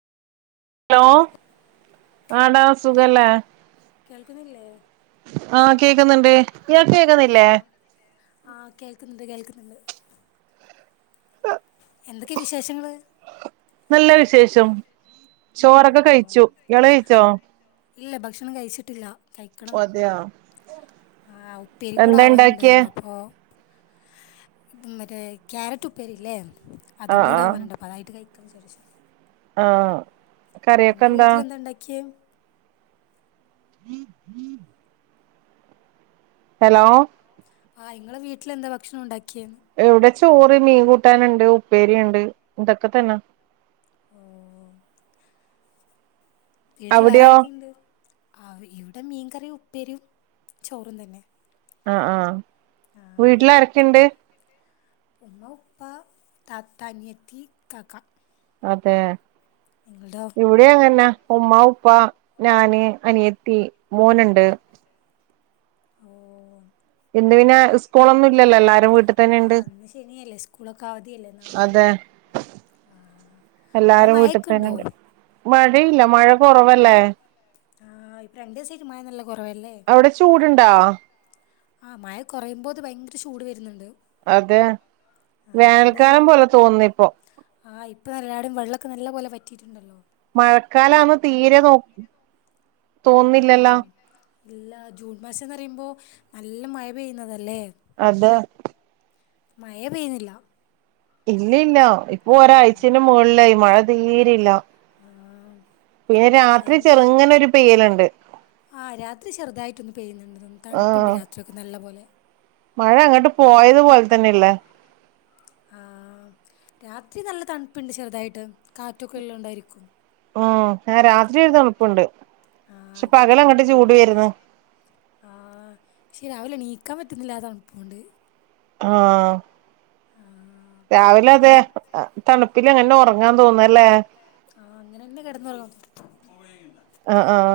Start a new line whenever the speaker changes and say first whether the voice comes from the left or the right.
right: Hello ആടാ സുഖല്ലേ?
left: കേൾക്കുന്നില്ലേ
right: ആഹ് കേക്ക്ന്ന്ണ്ട്. ഇയാക്ക് കേക്ക്ന്നില്ലേ?
left: ആഹ് ആഹ് കേൾക്ക്ന്ന്ണ്ട് കേൾക്ക്ന്ന്ണ്ട്. എന്തൊക്കെ വിശേഷങ്ങള്?
right: നല്ല വിശേഷം. ചോറൊക്കെ
left: ആഹ്
right: കഴിച്ചു. ഇങ്ങള് കഴിച്ചോ?
left: ഇല്ല ഭക്ഷണം കഴിച്ചിട്ടില്ല. കഴ്ക്കണം
right: അതെയോ
left: ആ ഉപ്പേരിം കൂടെ
right: എന്താ ഇണ്ടാക്കിയേ
left: ആവാനുണ്ടായിരുന്നു അപ്പൊ ഉം മറ്റേ ക്യാരറ്റുപ്പേരില്ലേ അതും
right: ആഹ്
left: കൂടെ
right: ആഹ്
left: ആവാനുണ്ട പ്പതായിട്ട് കഴിക്കാ വിചാരിച്ചു.
right: ആഹ്. കറിയൊക്കെ
left: നിങ്ങളെ
right: എന്താ
left: വീട്ടിലെന്താണ്ടാക്കിയേ?
right: ഹലോ
left: ആ ഇങ്ങളെ വീട്ടിലെന്താ ഭക്ഷണം ഉണ്ടാക്കിയേന്ന്?
right: എവ്ടെ ചോറ്, മീൻ കൂട്ടാന്ണ്ട്, ഉപ്പേരി ഇണ്ട് ഇതൊക്കെ തന്നെ.
left: ആഹ് വീട്ടില്
right: അവിടെയോ
left: വേറാരൊക്കെയുണ്ട്? ആഹ് ഇവിടെ മീൻകറിം, ഉപ്പേരിം, ചോറും തന്നെ.
right: ആഹ് ആഹ്
left: ആഹ്
right: വീട്ടിലാരൊക്കെണ്ട്?
left: ഉമ്മ, ഉപ്പ, താത്ത, അനിയത്തി, കാക്ക
right: അതെ.
left: ഇങ്ങൾതോ
right: ഇവിടിം അങ്ങന്നെ ഉമ്മ, ഉപ്പ, ഞാന്, അനിയത്തി, മോനുണ്ട്.
left: ഓഹ്
right: ഇന്ന് പിന്നെ സ്
left: ആഹ് ഇന്ന് ശനിയല്ലേ സ്കൂളൊക്കെ അവധിയല്ലേ നാളെയും.
right: അതെ
left: ആഹ് അവിടെ മഴക്ക്ണ്ടോ?
right: ഇവടില്ല മഴ കൊറവല്ലേ?
left: ആഹ് ഇപ്പൊ രണ്ടീസായിട്ട് മഴ നല്ല കൊറവല്ലേ?
right: അവ്ടെ ചൂട്ണ്ടോ?
left: ആഹ് മഴ കൊറയുമ്പോത് ഭയങ്കര ചൂട് വര്ന്നുണ്ട്.
right: അതെ വേനൽക്കാലം പോലെ തോന്നുന്നിപ്പോ.
left: ആഹ് ഇപ്പനെല്ലാടും വെള്ളൊക്കെ നല്ല പോലെ വറ്റിയിട്ടുണ്ടല്ലോ.
right: മഴക്കാലാന്ന് തീരെ തോ
left: ആ
right: തോന്നില്ലല്ലോ?
left: ഇല്ല ജൂൺ മാസ ന്നറയുമ്പോ നല്ല മഴ പെയ്യുന്നതല്ലേ?
right: അതെ.
left: മഴേ പെയ്തില്ല.
right: ഇല്ലയില്ല ഇപ്പൊ ഒരാഴ്ചൻ്റെ മൊകളിലായി മഴ തീരെയില്ല.
left: ആഹ്
right: പിന്നെ രാത്രി
left: ഇന്ന്
right: ചെറ്ങ്ങനൊരു പെയ്യല്ണ്ട്.
left: ആഹ് രാത്രി ചെറുതായിട്ടൊന്ന് പെയ്യുന്ന്ണ്ട് തൊന്ന് തൺപ്പ്ണ്ട്
right: ആഹ്
left: രാത്രിയൊക്കെ നല്ല പോലെ.
right: മഴ അങ്ങട്ട് പോയത് പോൽ തന്നെല്ലെ?
left: ആഹ് രാത്രി നല്ല തൺപ്പ്ണ്ട് ചെറുതായിട്ട് കാറ്റൊക്കെ ഉള്ളോണ്ടായിരിക്കും.
right: ആഹ് ഏ രാത്രി ഒരു തൺപ്പ്ണ്ട് ക്ഷെ
left: ആഹ്
right: പകലങ്ങട്ട്
left: കിടക്കുമ്പൊക്കെ
right: ചൂട് വരുന്നു.
left: ആഹ് ക്ഷെ രാവിലെ ണീക്കാൻ പറ്റുന്നില്ല ആ തൺപ്പോണ്ട്.
right: ആഹ്
left: ആഹ്
right: രാവിലതെ,
left: മോൻ
right: തണുപ്പിലങ്ങനെ ഒറങ്ങാൻ തോന്നാല്ലേ?
left: ആഹ് അങ്ങനെന്നെ കെടന്നുറങ്ങാൻ തോ
right: അഹ് ആഹ്